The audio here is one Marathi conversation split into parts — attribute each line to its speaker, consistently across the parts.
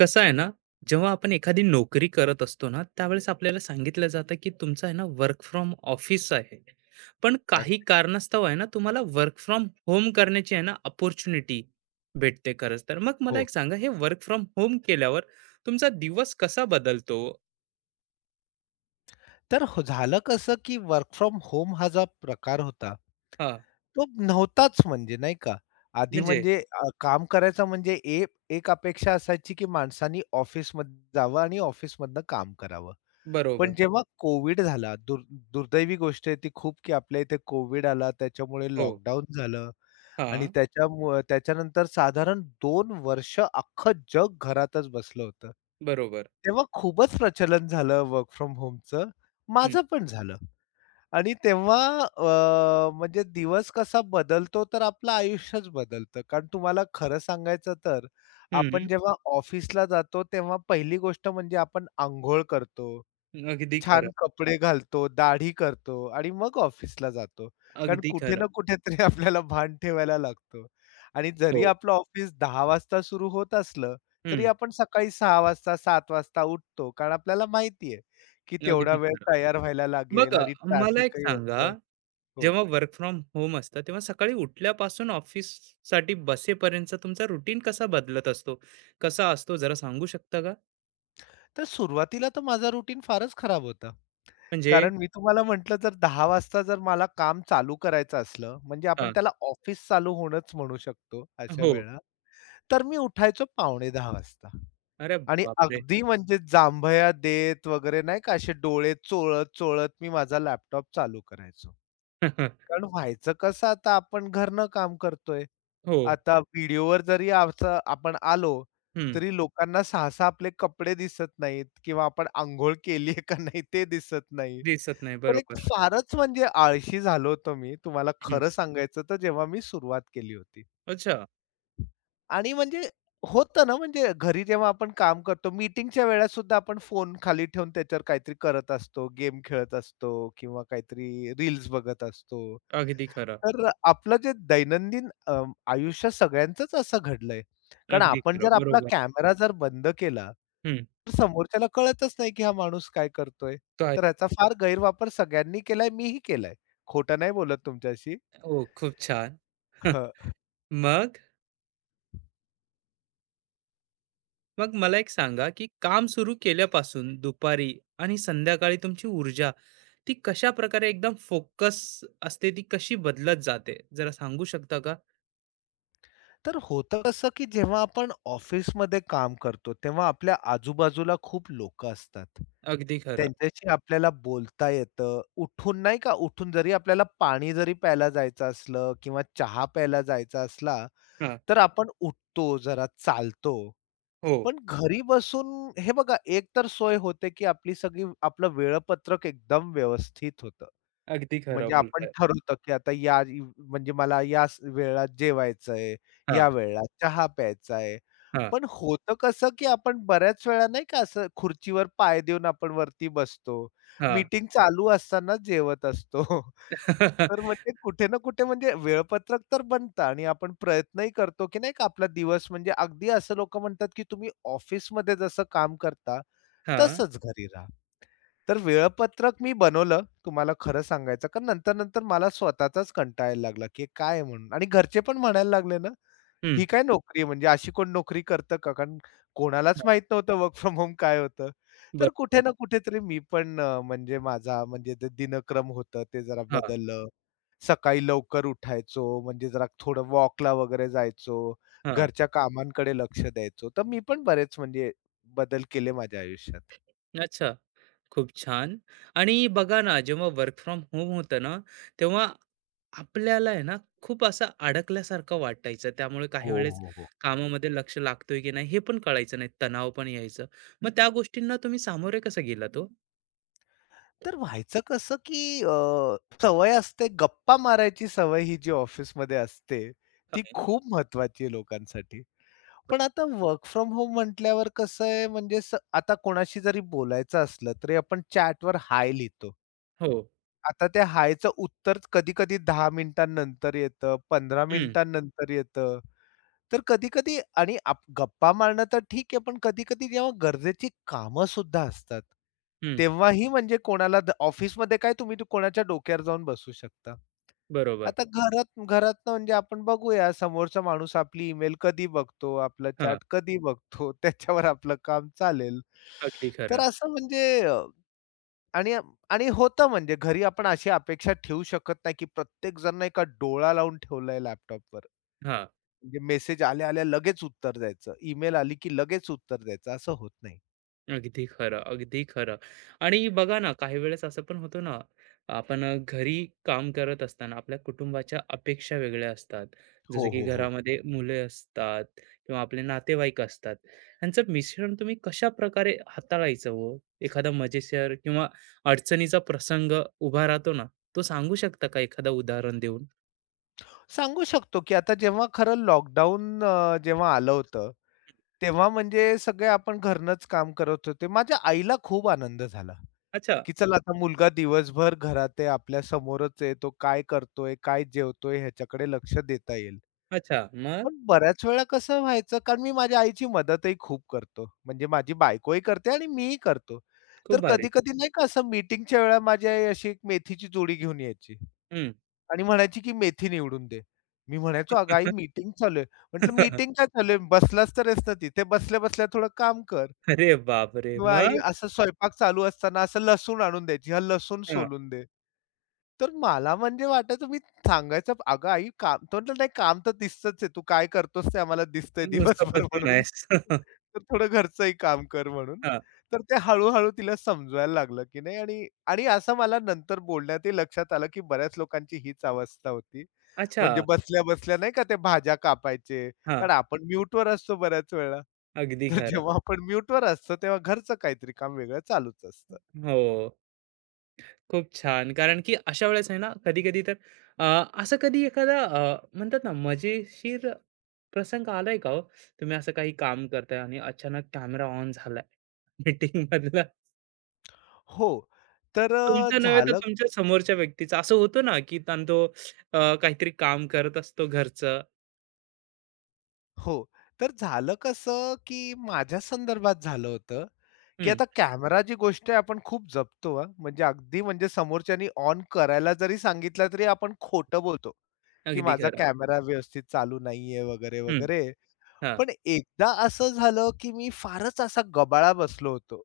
Speaker 1: कसं आहे ना, जेव्हा आपण एखादी नोकरी करत असतो ना, त्यावेळेस आपल्याला सांगितलं जातं, की तुमचं आहे ना वर्क फ्रॉम ऑफिस आहे. पण काही
Speaker 2: अगदी.
Speaker 1: कारणास्तव आहे ना, तुम्हाला वर्क फ्रॉम होम करण्याची आहे ना अपॉर्च्युनिटी भेटते खरंच तर. मग मला
Speaker 2: हो.
Speaker 1: एक सांगा, हे वर्क फ्रॉम होम केल्यावर तुमचा दिवस कसा बदलतो?
Speaker 2: तर हो झालं कसं, की वर्क फ्रॉम होम हा जो प्रकार होता,
Speaker 1: हां,
Speaker 2: तो नव्हताच म्हणजे नाही का. आधी
Speaker 1: म्हणजे
Speaker 2: म्हणजे काम करायचं म्हणजे ए एक अपेक्षा असायची, की माणसांनी ऑफिसमध्ये जावं आणि ऑफिसमधनं काम करावं. पण
Speaker 1: बरोबर.
Speaker 2: जेव्हा कोविड झाला, दुर्दैवी गोष्ट आहे ती खूप, की आपल्या इथे कोविड आला, त्याच्यामुळे
Speaker 1: हो.
Speaker 2: लॉकडाऊन झालं आणि
Speaker 1: हां,
Speaker 2: त्याच्यामुळे त्याच्यानंतर साधारण 2 वर्ष अख्खं जग घरातच बसलं होतं.
Speaker 1: बरोबर.
Speaker 2: तेव्हा खूपच प्रचलन झालं वर्क फ्रॉम होमचं.
Speaker 1: हं,
Speaker 2: माझं पण झालं आणि तेव्हा म्हणजे दिवस कसा बदलतो, तर आपलं आयुष्यच बदलतं. कारण तुम्हाला खरं सांगायचं तर, आपण
Speaker 1: हं.
Speaker 2: जेव्हा ऑफिसला जातो, तेव्हा पहिली गोष्ट म्हणजे आपण अंघोळ करतो.
Speaker 1: अगदी
Speaker 2: छान
Speaker 1: खरं,
Speaker 2: कपडे घालतो, दाढी करतो आणि मग ऑफिसला जातो. कारण
Speaker 1: अगदी
Speaker 2: कुठे
Speaker 1: खरं.
Speaker 2: ना कुठेतरी आपल्याला भान ठेवायला लागतो आणि जरी
Speaker 1: हो.
Speaker 2: आपलं ऑफिस 10 वाजता सुरू होत असलं, तरी
Speaker 1: हं,
Speaker 2: आपण सकाळी 6 वाजता, 7 वाजता उठतो. कारण आपल्याला माहिती आहे, की तेवढा
Speaker 1: अगदी
Speaker 2: वेळ
Speaker 1: खरं.
Speaker 2: तयार व्हायला
Speaker 1: मग
Speaker 2: लागेल आणि
Speaker 1: मला एक
Speaker 2: ट्रॅफिकही
Speaker 1: सांगा
Speaker 2: असतं. हो.
Speaker 1: जेव्हा वर्क फ्रॉम होम असतं तेव्हा सकाळी उठल्यापासून ऑफिससाठी बसेपर्यंतचा तुमचा रुटीन कसा बदलत असतो? कसा असतो जरा सांगू शकता का?
Speaker 2: तर सुरुवातीला तर माझा रुटीन फारच खराब होता.
Speaker 1: म्हणजे
Speaker 2: कारण मी तुम्हाला म्हटलं तर 10 वाजता जर मला काम चालू करायचं असलं, म्हणजे आपण
Speaker 1: हां.
Speaker 2: त्याला ऑफिस चालू होणंच म्हणू शकतो अशा
Speaker 1: हो.
Speaker 2: वेळेला. तर मी उठायचो पावणे 10 वाजता
Speaker 1: अरे
Speaker 2: आणि
Speaker 1: बापरे!
Speaker 2: अगदी म्हणजे जांभया देत वगैरे नाही का असे डोळे चोळत-चोळत मी माझा लॅपटॉप चालू करायचो. कारण व्हायचं कसं आता आपण घरनं काम करतोय.
Speaker 1: हो.
Speaker 2: आता व्हिडिओवर जरी असं आपण आलो,
Speaker 1: हं.
Speaker 2: तरी लोकांना सहसा आपले कपडे दिसत नाहीत किंवा आपण अंघोळ केली का नाही ते दिसत नाही.
Speaker 1: दिसत नाही.
Speaker 2: तर एक
Speaker 1: बरोबर.
Speaker 2: फारच म्हणजे आळशी झालो होतो मी तुम्हाला
Speaker 1: हं.
Speaker 2: खरं सांगायचं तर जेव्हा मी सुरुवात केली होती.
Speaker 1: अच्छा.
Speaker 2: आणि म्हणजे होतं ना, म्हणजे घरी जेव्हा आपण काम करतो, मीटिंगच्या वेळेत सुद्धा आपण फोन खाली ठेवून त्याच्यावर काहीतरी करत असतो, गेम खेळत असतो किंवा काहीतरी रील्स बघत असतो.
Speaker 1: अगदी खरं.
Speaker 2: तर आपलं जे दैनंदिन आयुष्य सगळ्यांचंच असं घडलंय. कारण
Speaker 1: अगदी
Speaker 2: आपण
Speaker 1: खरं.
Speaker 2: जर आपला
Speaker 1: बरोबर.
Speaker 2: कॅमेरा जर बंद केला,
Speaker 1: हं.
Speaker 2: तर समोरच्याला कळतच नाही, की हा माणूस काय करतोय.
Speaker 1: काय
Speaker 2: तर ह्याचा फार गैरवापर सगळ्यांनी केलाय, मीही केलाय. खोटं नाही बोलत तुमच्याशी.
Speaker 1: हो, खूप छान. मग? मग मला एक सांगा, की काम सुरू केल्यापासून दुपारी आणि संध्याकाळी तुमची ऊर्जा ती कशा प्रकारे एकदम फोकस असते, ती कशी बदलत जाते? जरा सांगू शकता का?
Speaker 2: तर होतं कसं, की जेव्हा आपण ऑफिसमध्ये काम करतो, तेव्हा आपल्या आजूबाजूला खूप लोकं असतात.
Speaker 1: अगदी खरं.
Speaker 2: त्यांच्याशी आपल्याला बोलता येतं. उठून नाही का, उठून जरी आपल्याला पाणी जरी प्यायला जायचं असलं किंवा चहा प्यायला जायचा असला,
Speaker 1: हां.
Speaker 2: तर आपण उठतो, जरा चालतो.
Speaker 1: हो,
Speaker 2: पण घरी बसून हे बघा, एक तर सोय होते, की आपली सगळी आपलं वेळापत्रक एकदम व्यवस्थित होतं.
Speaker 1: अगदी खरं
Speaker 2: म्हणजे आपण
Speaker 1: बोलताय.
Speaker 2: ठरवतो, की आता म्हणजे मला याच वेळेला जेवायचंय,
Speaker 1: हां,
Speaker 2: या वेळेला चहा प्यायचा आहे.
Speaker 1: हां,
Speaker 2: पण होतं कसं, की आपण बऱ्याच वेळा नाही का असं खुर्चीवर पाय देऊन आपण वरती बसतो.
Speaker 1: हां.
Speaker 2: मीटिंग चालू असतानाच जेवत असतो. तर म्हणजे कुठे ना कुठे म्हणजे वेळपत्रक तर बनतं आणि आपण प्रयत्नही करतो, की नाही का आपला दिवस म्हणजे अगदी असं लोकं म्हणतात, की तुम्ही ऑफिसमध्ये जसं काम करता,
Speaker 1: हां.
Speaker 2: तसंच घरी राहा. तर वेळापत्रक मी बनवलं तुम्हाला खरं सांगायचं, कारण नंतर-नंतर मला स्वतःचाच कंटाळा यायला लागला, की हे काय आहे म्हणून आणि घरचे पण म्हणायला लागले ना,
Speaker 1: हं.
Speaker 2: "ही काय नोकरी आहे? म्हणजे अशी कोण नोकरी करतं का?" कारण कोणालाच
Speaker 1: हां.
Speaker 2: माहीत नव्हतं वर्क फ्रॉम होम काय होतं. तर कुठे
Speaker 1: बरोबर.
Speaker 2: ना कुठेतरी मी पण म्हणजे माझा म्हणजे ते दिनक्रम होतं ते जरा
Speaker 1: हां,
Speaker 2: बदललं. सकाळी लवकर उठायचो, म्हणजे जरा थोडं वॉकला वगैरे जायचो,
Speaker 1: हां.
Speaker 2: घरच्या कामांकडे लक्ष द्यायचो. तर मी पण बरेच म्हणजे बदल केले माझ्या आयुष्यात.
Speaker 1: अच्छा. खूप छान. आणि बघा ना, जेव्हा वर्क फ्रॉम होम होतं ना, तेव्हा आपल्याला आहे ना, खूप असं अडकल्यासारखं वाटायचं. त्यामुळे काही
Speaker 2: हो,
Speaker 1: वेळेस
Speaker 2: हो, हो.
Speaker 1: कामामध्ये लक्ष लागतोय की नाही हे पण कळायचं नाही. तणाव पण यायचं. मग त्या गोष्टींना तुम्ही सामोरे कसं गेलात
Speaker 2: तर व्हायचं कसं, की सवय असते गप्पा मारायची सवय ही जी ऑफिसमध्ये असते, ती
Speaker 1: हो?
Speaker 2: खूप महत्वाची आहे लोकांसाठी. पण आता वर्क फ्रॉम होम म्हटल्यावर कसं आहे म्हणजे आता कोणाशी जरी बोलायचं असलं, तरी आपण चॅटवर हाय लिहितो.
Speaker 1: हो.
Speaker 2: आता त्या हायचं उत्तर कधी-कधी 10 मिनिटांनंतर येतं, 15
Speaker 1: हं,
Speaker 2: मिनिटांनंतर येतं. तर कधी-कधी आणि गप्पा मारणं तर ठीक आहे, पण कधी-कधी जेव्हा गरजेची कामं सुद्धा असतात,
Speaker 1: हं.
Speaker 2: तेव्हाही म्हणजे कोणाला द ऑफिसमध्ये काय कोणाच्या डोक्यावर जाऊन बसू शकता.
Speaker 1: बरोबर.
Speaker 2: आता घरातनं म्हणजे आपण बघूया समोरचा माणूस आपली ईमेल कधी बघतो, आपला
Speaker 1: हां,
Speaker 2: चॅट कधी बघतो, त्याच्यावर आपलं काम चालेल.
Speaker 1: अगदी
Speaker 2: तर
Speaker 1: खरं.
Speaker 2: असं म्हणजे आणि आणि होतं म्हणजे घरी आपण अशी अपेक्षा ठेवू शकत नाही, की प्रत्येक जण एका डोळा लावून ठेवलाय लॅपटॉपवर.
Speaker 1: हां,
Speaker 2: म्हणजे मेसेज आल्या-आल्या लगेच उत्तर द्यायचं. ईमेल आली की लगेच उत्तर द्यायचं असं होत नाही.
Speaker 1: अगदी खरं, अगदी खरं. आणि बघा ना, काही वेळेस असं पण होतं ना, आपण घरी काम करत असताना आपल्या कुटुंबाच्या अपेक्षा वेगळ्या असतात. जसं
Speaker 2: हो,
Speaker 1: की
Speaker 2: हो, हो.
Speaker 1: घरामध्ये मुले असतात किंवा आपले नातेवाईक असतात. ह्यांचं मिश्रण तुम्ही कशाप्रकारे हाताळायचं हो? एखादा मजेशीर किंवा अडचणीचा प्रसंग उभा राहतो ना, तो सांगू शकता का एखादं उदाहरण देऊन?
Speaker 2: सांगू शकतो की आता जेव्हा खरं जेव्हा आलं होतं, तेव्हा म्हणजे सगळे आपण घरनंच काम करत होते. माझ्या आईला खूप आनंद झाला,
Speaker 1: अच्छा,
Speaker 2: की चला आता मुलगा दिवसभर घरात आहे, आपल्या समोरच आहे, तो काय करतोय, काय जेवतोय ह्याच्याकडे लक्ष देता येईल.
Speaker 1: अच्छा. मग?
Speaker 2: पण बऱ्याच वेळा कसं व्हायचं, कारण मी माझ्या आईची मदतही खूप करतो. म्हणजे माझी बायकोही करते आणि मीही करतो.
Speaker 1: खूप
Speaker 2: तर
Speaker 1: भारी.
Speaker 2: कधी-कधी नाही का असं मीटिंगच्या वेळेला माझी आई अशी एक मेथीची जुडी घेऊन यायची
Speaker 1: हं.
Speaker 2: आणि म्हणायची, की "मेथी निवडून दे." मी म्हणायचो, "अगं आई मीटिंग चालू आहे." म्हटलं, "मीटिंग काय चालू आहे? बसलाच तर आहेस ना तिथे. बसल्या-बसल्या थोडं काम कर."
Speaker 1: अरे बापरे!
Speaker 2: किंवा आई
Speaker 1: मग?
Speaker 2: असं स्वयंपाक चालू असताना असं लसूण आणून द्यायची, "हा लसूण
Speaker 1: हां.
Speaker 2: सोलून दे." तर मला म्हणजे वाटायचं मी सांगायचं, "अगं आई काम" तो म्हणाला, "नाही काम तर दिसतंच आहे. तू काय करतोस ते आम्हाला दिसतंय
Speaker 1: मग नुसता
Speaker 2: दिवसभर
Speaker 1: बसून
Speaker 2: म्हणून.
Speaker 1: आहेस.
Speaker 2: तर थोडं घरचंही काम कर" म्हणून.
Speaker 1: हां.
Speaker 2: तर ते हळू-हळू तिला समजवायला लागलं, की नाही आणि आणि असं मला नंतर बोलण्यातही लक्षात आलं, की बऱ्याच लोकांची हीच अवस्था होती.
Speaker 1: अच्छा.
Speaker 2: म्हणजे बसल्या-बसल्या नाही का ते भाज्या कापायचे.
Speaker 1: हां.
Speaker 2: कारण आपण म्यूटवर असतो बऱ्याच वेळा.
Speaker 1: अगदी
Speaker 2: तर
Speaker 1: खरं.
Speaker 2: जेव्हा आपण म्यूटवर असतो, तेव्हा घरचं काहीतरी काम वेगळं चालूच असतं.
Speaker 1: हो. खूप छान. कारण की अशा वेळेस आहे ना, कधी-कधी तर अ, असं कधी एखादा म्हणतात ना, मजेशीर प्रसंग आलाय का हो? तुम्ही असं काही काम करताय आणि अचानक कॅमेरा ऑन झालाय. मीटिंगमधला
Speaker 2: हो. तर अ,
Speaker 1: तुमचा नव्हे तर
Speaker 2: झालं
Speaker 1: तुमच्या समोरच्या व्यक्तीचा. असं होतं ना, की ताण तो काहीतरी काम करत असतो घरचं.
Speaker 2: हो. तर झालं कसं, की माझ्या संदर्भात झालं होतं, की
Speaker 1: हं.
Speaker 2: आता कॅमेरा जी गोष्ट आहे आपण खूप जपतो हां. म्हणजे अगदी म्हणजे समोरच्यानी ऑन करायला जरी सांगितला तरी आपण खोटं बोलतो, की
Speaker 1: अगदी
Speaker 2: माझा
Speaker 1: खरं.
Speaker 2: कॅमेरा व्यवस्थित चालू नाहीये वगैरे,
Speaker 1: हं.
Speaker 2: वगैरे.
Speaker 1: हां.
Speaker 2: पण एकदा असं झालं, की मी फारच असा गबाळा बसलो होतो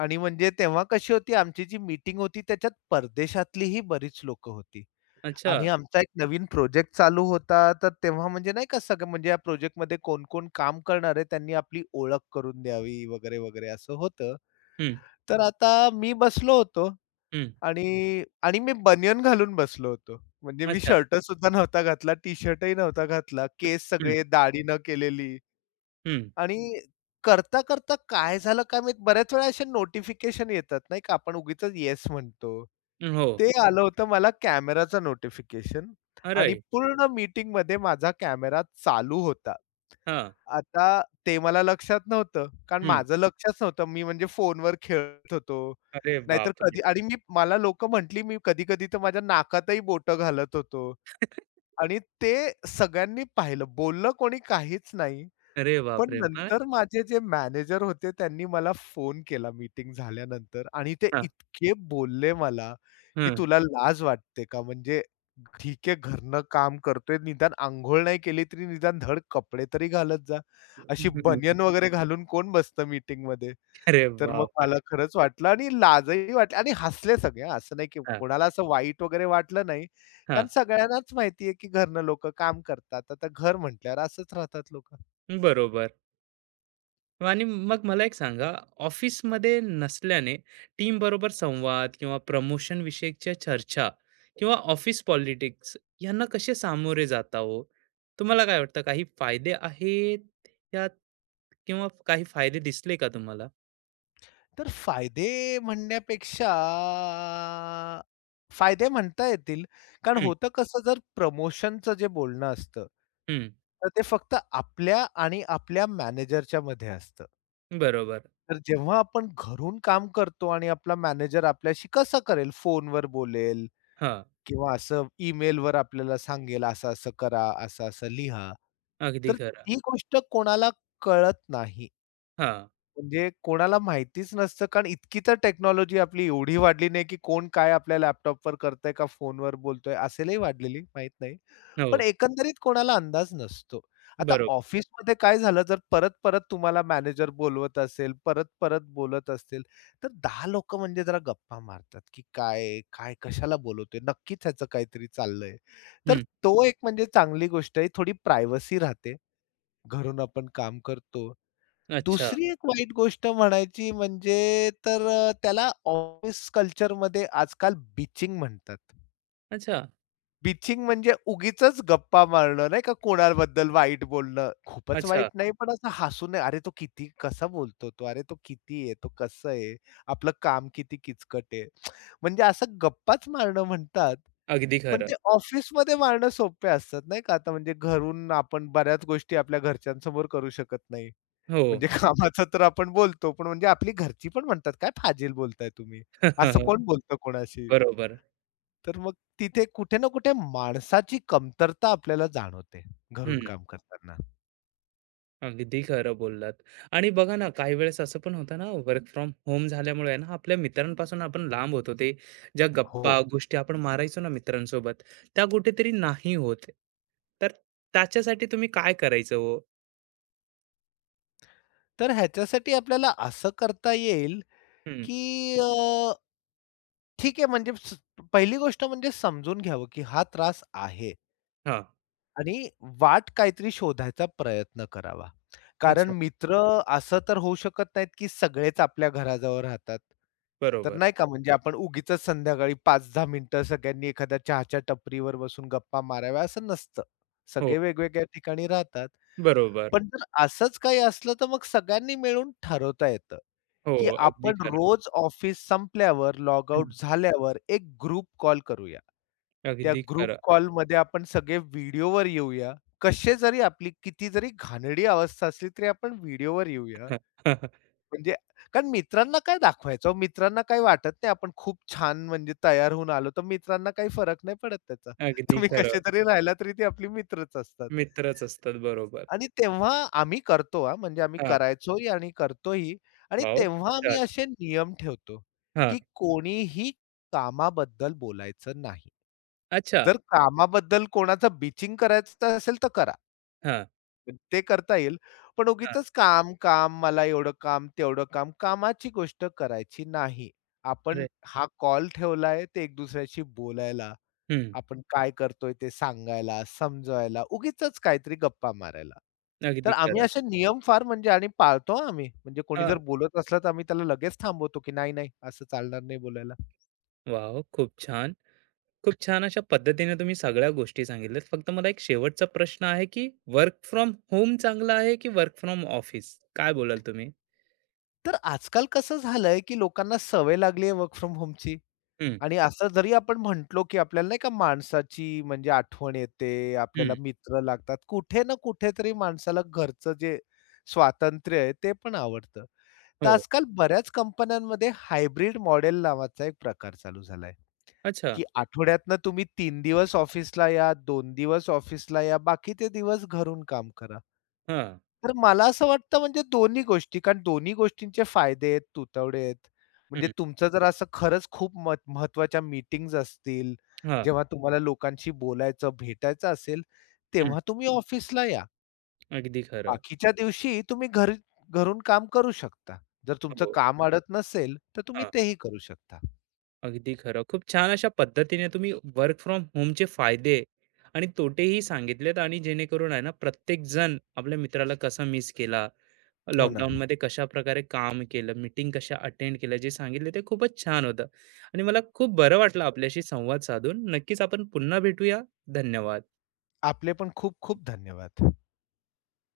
Speaker 2: आणि म्हणजे तेव्हा कशी होती आमची जी मीटिंग होती त्याच्यात परदेशातलीही बरीच लोकं होती.
Speaker 1: अच्छा.
Speaker 2: आणि आमचा एक नवीन प्रोजेक्ट चालू होता, तर तेव्हा म्हणजे नाही का सगळं म्हणजे या प्रोजेक्टमध्ये कोण-कोण काम करणार आहे, त्यांनी आपली ओळख करून द्यावी वगैरे, वगैरे असं होतं. तर आता मी बसलो होतो
Speaker 1: हं.
Speaker 2: आणि आणि मी बनियन घालून बसलो होतो. म्हणजे मी
Speaker 1: अच्छा.
Speaker 2: शर्टसुद्धा नव्हता घातला, टी-शर्टही नव्हता घातला, केस
Speaker 1: हं,
Speaker 2: सगळे दाढी न केलेली.
Speaker 1: हं.
Speaker 2: आणि करता, करता काय झालं काय माहीत बऱ्याच वेळा असे नोटिफिकेशन येतात नाही का आपण उगीचच येस म्हणतो.
Speaker 1: हो.
Speaker 2: ते आलं होतं मला कॅमेराचं नोटिफिकेशन
Speaker 1: अरे!
Speaker 2: आणि पूर्ण मीटिंगमध्ये माझा कॅमेरा चालू होता.
Speaker 1: हां.
Speaker 2: आता ते मला लक्षात नव्हतं, कारण
Speaker 1: हं.
Speaker 2: माझं लक्षच नव्हतं. मी म्हणजे फोनवर खेळत होतो.
Speaker 1: अरे
Speaker 2: नाहीतर
Speaker 1: बापरे!
Speaker 2: कधी आणि मी मला लोकं म्हटली मी कधी-कधी तर माझ्या नाकातही बोटं घालत होतो आणि ते सगळ्यांनी पाहिलं. बोललं कोणी काहीच नाही.
Speaker 1: अरे
Speaker 2: पण
Speaker 1: बापरे! मग?
Speaker 2: नंतर माझे जे मॅनेजर होते त्यांनी मला फोन केला मीटिंग झाल्यानंतर आणि ते
Speaker 1: हां,
Speaker 2: इतके बोलले मला, की
Speaker 1: हं.
Speaker 2: "तुला लाज वाटते का? म्हणजे ठीक आहे घरनं काम करतोय, निदान अंघोळ नाही केली तरी निदान धड कपडे तरी घालत जा. अशी
Speaker 1: हं.
Speaker 2: बनियन वगैरे घालून कोण बसतं मीटिंगमध्ये?"
Speaker 1: अरे
Speaker 2: तर मग मला
Speaker 1: बापरे!
Speaker 2: खरंच वाटलं आणि लाजही वाटली आणि हसले सगळे असं नाही की
Speaker 1: हां,
Speaker 2: कोणाला असं वाईट वगैरे वाटलं नाही. कारण
Speaker 1: हां.
Speaker 2: सगळ्यांनाच माहिती की घरनं लोकं काम करतात. आता घर म्हटल्यावर असंच राहतात लोकं.
Speaker 1: बरोबर. आणि मग मला एक सांगा, ऑफिसमध्ये नसल्याने टीमबरोबर संवाद किंवा प्रमोशन विषयीच्या चर्चा किंवा ऑफिस पॉलिटिक्स यांना कसे सामोरे जाता हो? तुम्हाला काय वाटतं काही फायदे आहेत यात? किंवा काही फायदे दिसले का तुम्हाला?
Speaker 2: तर फायदे म्हणण्यापेक्षा फायदे म्हणता येतील. कारण
Speaker 1: हं,
Speaker 2: होतं कसं जर प्रमोशनचं जे बोलणं असतं,
Speaker 1: हं.
Speaker 2: तर ते फक्त आपल्या आणि आपल्या मॅनेजरच्यामध्ये असतं.
Speaker 1: बरोबर.
Speaker 2: तर जेव्हा आपण घरून काम करतो आणि आपला मॅनेजर आपल्याशी कसं करेल? फोनवर बोलेल,
Speaker 1: हां,
Speaker 2: किंवा असं ईमेलवर आपल्याला सांगेल, असं-असं करा, असं-असं लिहा.
Speaker 1: अगदी
Speaker 2: तर
Speaker 1: खरं.
Speaker 2: ती गोष्ट कोणाला कळत नाही.
Speaker 1: हां,
Speaker 2: म्हणजे कोणाला माहितीच नसतं, कारण इतकी तर टेक्नॉलॉजी आपली एवढी वाढली नाही, की कोण काय आपल्या लॅपटॉपवर करतंय का फोनवर बोलतोय, असेलही वाढलेली माहीत नाही. पण
Speaker 1: हो,
Speaker 2: एकंदरीत कोणाला अंदाज नसतो. आता
Speaker 1: बरोबर.
Speaker 2: ऑफिसमध्ये काय झालं, जर परत-परत तुम्हाला मॅनेजर बोलवत असेल, परत-परत बोलत असतील, तर 10 लोकं म्हणजे जरा गप्पा मारतात, की काय, काय कशाला बोलवतोय? नक्कीच ह्याचं काहीतरी चाललंय. तर
Speaker 1: हं,
Speaker 2: तो एक म्हणजे चांगली गोष्ट आहे. थोडी प्रायव्हसी राहते. घरून आपण काम करतो.
Speaker 1: अच्छा,
Speaker 2: दुसरी एक वाईट गोष्ट म्हणायची म्हणजे त्याला ऑफिस कल्चरमध्ये आजकाल बिचिंग म्हणतात.
Speaker 1: अच्छा,
Speaker 2: बिचिंग म्हणजे उगीचच गप्पा मारणं नाही का, कोणाबद्दल वाईट बोलणं. खूपच
Speaker 1: अच्छा.
Speaker 2: वाईट नाही, पण असं हसून "अरे तो किती कसा बोलतो तो? अरे तो किती आहे? तो कसं आहे? आपलं काम किती किचकट आहे?" म्हणजे असं गप्पाच मारणं म्हणतात.
Speaker 1: अगदी
Speaker 2: पण
Speaker 1: खरं.
Speaker 2: ते ऑफिसमध्ये मारणं सोपे असतात नाही का. आता म्हणजे घरून आपण बऱ्याच गोष्टी आपल्या घरच्यांसमोर करू शकत नाही.
Speaker 1: हो.
Speaker 2: म्हणजे कामाचं तर आपण बोलतो, पण म्हणजे आपली घरची पण म्हणतात, "काय फाजील बोलताय तुम्ही? असं कोण बोलतं कोणाशी?"
Speaker 1: बरोबर.
Speaker 2: तर मग तिथे कुठे ना कुठे माणसाची कमतरता आपल्याला जाणवते घरून
Speaker 1: हं,
Speaker 2: काम करताना.
Speaker 1: अगदी खरं बोललात. आणि बघा ना, काही वेळेस असं पण होतं ना, वर्क फ्रॉम होम झाल्यामुळे आहे ना, आपल्या मित्रांपासून आपण लांब होतो. ते ज्या गप्पा,
Speaker 2: हो.
Speaker 1: गोष्टी आपण मारायचो ना मित्रांसोबत, त्या कुठेतरी नाही होत. तर त्याच्यासाठी तुम्ही काय करायचं हो?
Speaker 2: तर ह्याच्यासाठी आपल्याला असं करता येईल,
Speaker 1: हं,
Speaker 2: की ठीक आहे म्हणजे पहिली गोष्ट म्हणजे समजून घ्यावं, की हा त्रास आहे.
Speaker 1: हां,
Speaker 2: आणि वाट काहीतरी शोधायचा प्रयत्न करावा. कारण
Speaker 1: अच्छा,
Speaker 2: मित्र असं तर होऊ शकत नाहीत, की सगळेच आपल्या घराजवळ राहतात. तर
Speaker 1: बरोबर.
Speaker 2: नाही का म्हणजे आपण उगीचच संध्याकाळी पाच 10 मिनिटं सगळ्यांनी एखाद्या चहाच्या टपरीवर बसून गप्पा माराव्या असं नसतं.
Speaker 1: हो,
Speaker 2: सगळे वेगवेगळ्या ठिकाणी राहतात.
Speaker 1: बरोबर.
Speaker 2: पण जर असंच काही असलं, तर मग सगळ्यांनी मिळून ठरवता येतं.
Speaker 1: हो,
Speaker 2: की
Speaker 1: अगदी
Speaker 2: आपण
Speaker 1: खरं.
Speaker 2: रोज ऑफिस संपल्यावर, लॉग
Speaker 1: हं,
Speaker 2: आउट झाल्यावर एक ग्रुप कॉल करूया. त्या
Speaker 1: अगदी
Speaker 2: ग्रुप
Speaker 1: खरं.
Speaker 2: कॉलमध्ये आपण सगळे व्हिडिओवर येऊया. कसे जरी आपली किती जरी घाणेरडी अवस्था असली तरी आपण व्हिडिओवर येऊया.
Speaker 1: हां.
Speaker 2: म्हणजे कारण मित्रांना काय दाखवायचं हो? मित्रांना काही वाटत नाही आपण खूप छान म्हणजे तयार होऊन आलो, तर मित्रांना काही फरक नाही पडत त्याचा.
Speaker 1: अगदी
Speaker 2: तुम्ही
Speaker 1: खरं.
Speaker 2: कसे तरी राहिला तरी ते आपले मित्रच असतात.
Speaker 1: मित्रच असतात. बरोबर.
Speaker 2: आणि तेव्हा आम्ही करतो हां, म्हणजे आम्ही
Speaker 1: हां.
Speaker 2: करायचोही आणि करतोही आणि
Speaker 1: वाह!
Speaker 2: तेव्हा आम्ही
Speaker 1: छान.
Speaker 2: असे नियम ठेवतो,
Speaker 1: हां.
Speaker 2: की कोणीही कामाबद्दल बोलायचं नाही.
Speaker 1: अच्छा.
Speaker 2: जर कामाबद्दल कोणाचं बिचिंग करायचं असेल तर करा.
Speaker 1: हां,
Speaker 2: पण ते करता येईल. पण
Speaker 1: हां.
Speaker 2: उगीचच काम, काम, मला एवढं काम, तेवढं काम, कामाची गोष्ट करायची नाही. आपण
Speaker 1: अरे
Speaker 2: हा कॉल ठेवलाय ते एक दुसऱ्याशी बोलायला.
Speaker 1: हं.
Speaker 2: आपण काय करतोय ते सांगायला, समजवायला, उगीचच काहीतरी गप्पा मारायला.
Speaker 1: अगदी
Speaker 2: तर आम्ही
Speaker 1: खरं.
Speaker 2: हं. असे नियम फार म्हणजे आणि पाळतो हां आम्ही. म्हणजे कोणी
Speaker 1: हां.
Speaker 2: जर बोलत असलं तर आम्ही त्याला लगेच थांबवतो, की नाही, नाही असं चालणार नाही बोलायला.
Speaker 1: वॉव! खूप छान. खूप छान अशा पद्धतीने तुम्ही सगळ्या गोष्टी सांगितल्यात. फक्त मला एक शेवटचा प्रश्न आहे, की वर्क फ्रॉम होम चांगला आहे, की वर्क फ्रॉम ऑफिस? काय बोलाल तुम्ही?
Speaker 2: तर आजकाल कसं झालंय, की लोकांना सवय लागली आहे वर्क फ्रॉम होमची
Speaker 1: हं,
Speaker 2: आणि असं जरी आपण म्हटलो, की आपल्याला नाही का माणसाची म्हणजे आठवण येते, आपल्याला
Speaker 1: हं.
Speaker 2: मित्र लागतात. कुठे ना कुठेतरी माणसाला घरचं जे स्वातंत्र्य आहे ते पण आवडतं. तर
Speaker 1: हो.
Speaker 2: आजकाल बऱ्याच कंपन्यांमध्ये हायब्रिड मॉडेल नावाचा एक प्रकार चालू झालाय,
Speaker 1: अच्छा.
Speaker 2: की आठवड्यातनं तुम्ही 3 दिवस ऑफिसला या, 2 दिवस ऑफिसला या, बाकीचे दिवस घरून काम करा.
Speaker 1: हां.
Speaker 2: तर मला असं वाटतं म्हणजे दोन्ही गोष्टी, कारण दोन्ही गोष्टींचे फायदे आहेत, तुतवडे आहेत. म्हणजे
Speaker 1: हं.
Speaker 2: तुमचं जर असं खरंच खूप मत महत्त्वाच्या असतील,
Speaker 1: हां.
Speaker 2: जेव्हा तुम्हाला लोकांशी बोलायचं, भेटायचं असेल,
Speaker 1: हं.
Speaker 2: तेव्हा तुम्ही ऑफिसला या.
Speaker 1: अगदी खरं.
Speaker 2: बाकीच्या दिवशी तुम्ही घरी घरून काम करू शकता. जर तुमचं
Speaker 1: हो.
Speaker 2: काम अडत नसेल, तर तुम्ही तेही करू शकता.
Speaker 1: अगदी खरं. खूप छान अशा पद्धतीने तुम्ही वर्क फ्रॉम होमचे फायदे आणि तोटेही सांगितलेत आणि जेणेकरून आहे ना प्रत्येक जण आपल्या मित्राला कसा मिस केला,
Speaker 2: हो ना.
Speaker 1: लॉकडाऊनमध्ये कशा प्रकारे काम केलं, मीटिंग कशा अटेंड केल्या जे सांगितले ते खूपच छान होतं आणि मला खूप बरं वाटलं आपल्याशी संवाद साधून. नक्कीच आपण पुन्हा भेटूया. धन्यवाद.
Speaker 2: आपले पण खूप खूप धन्यवाद.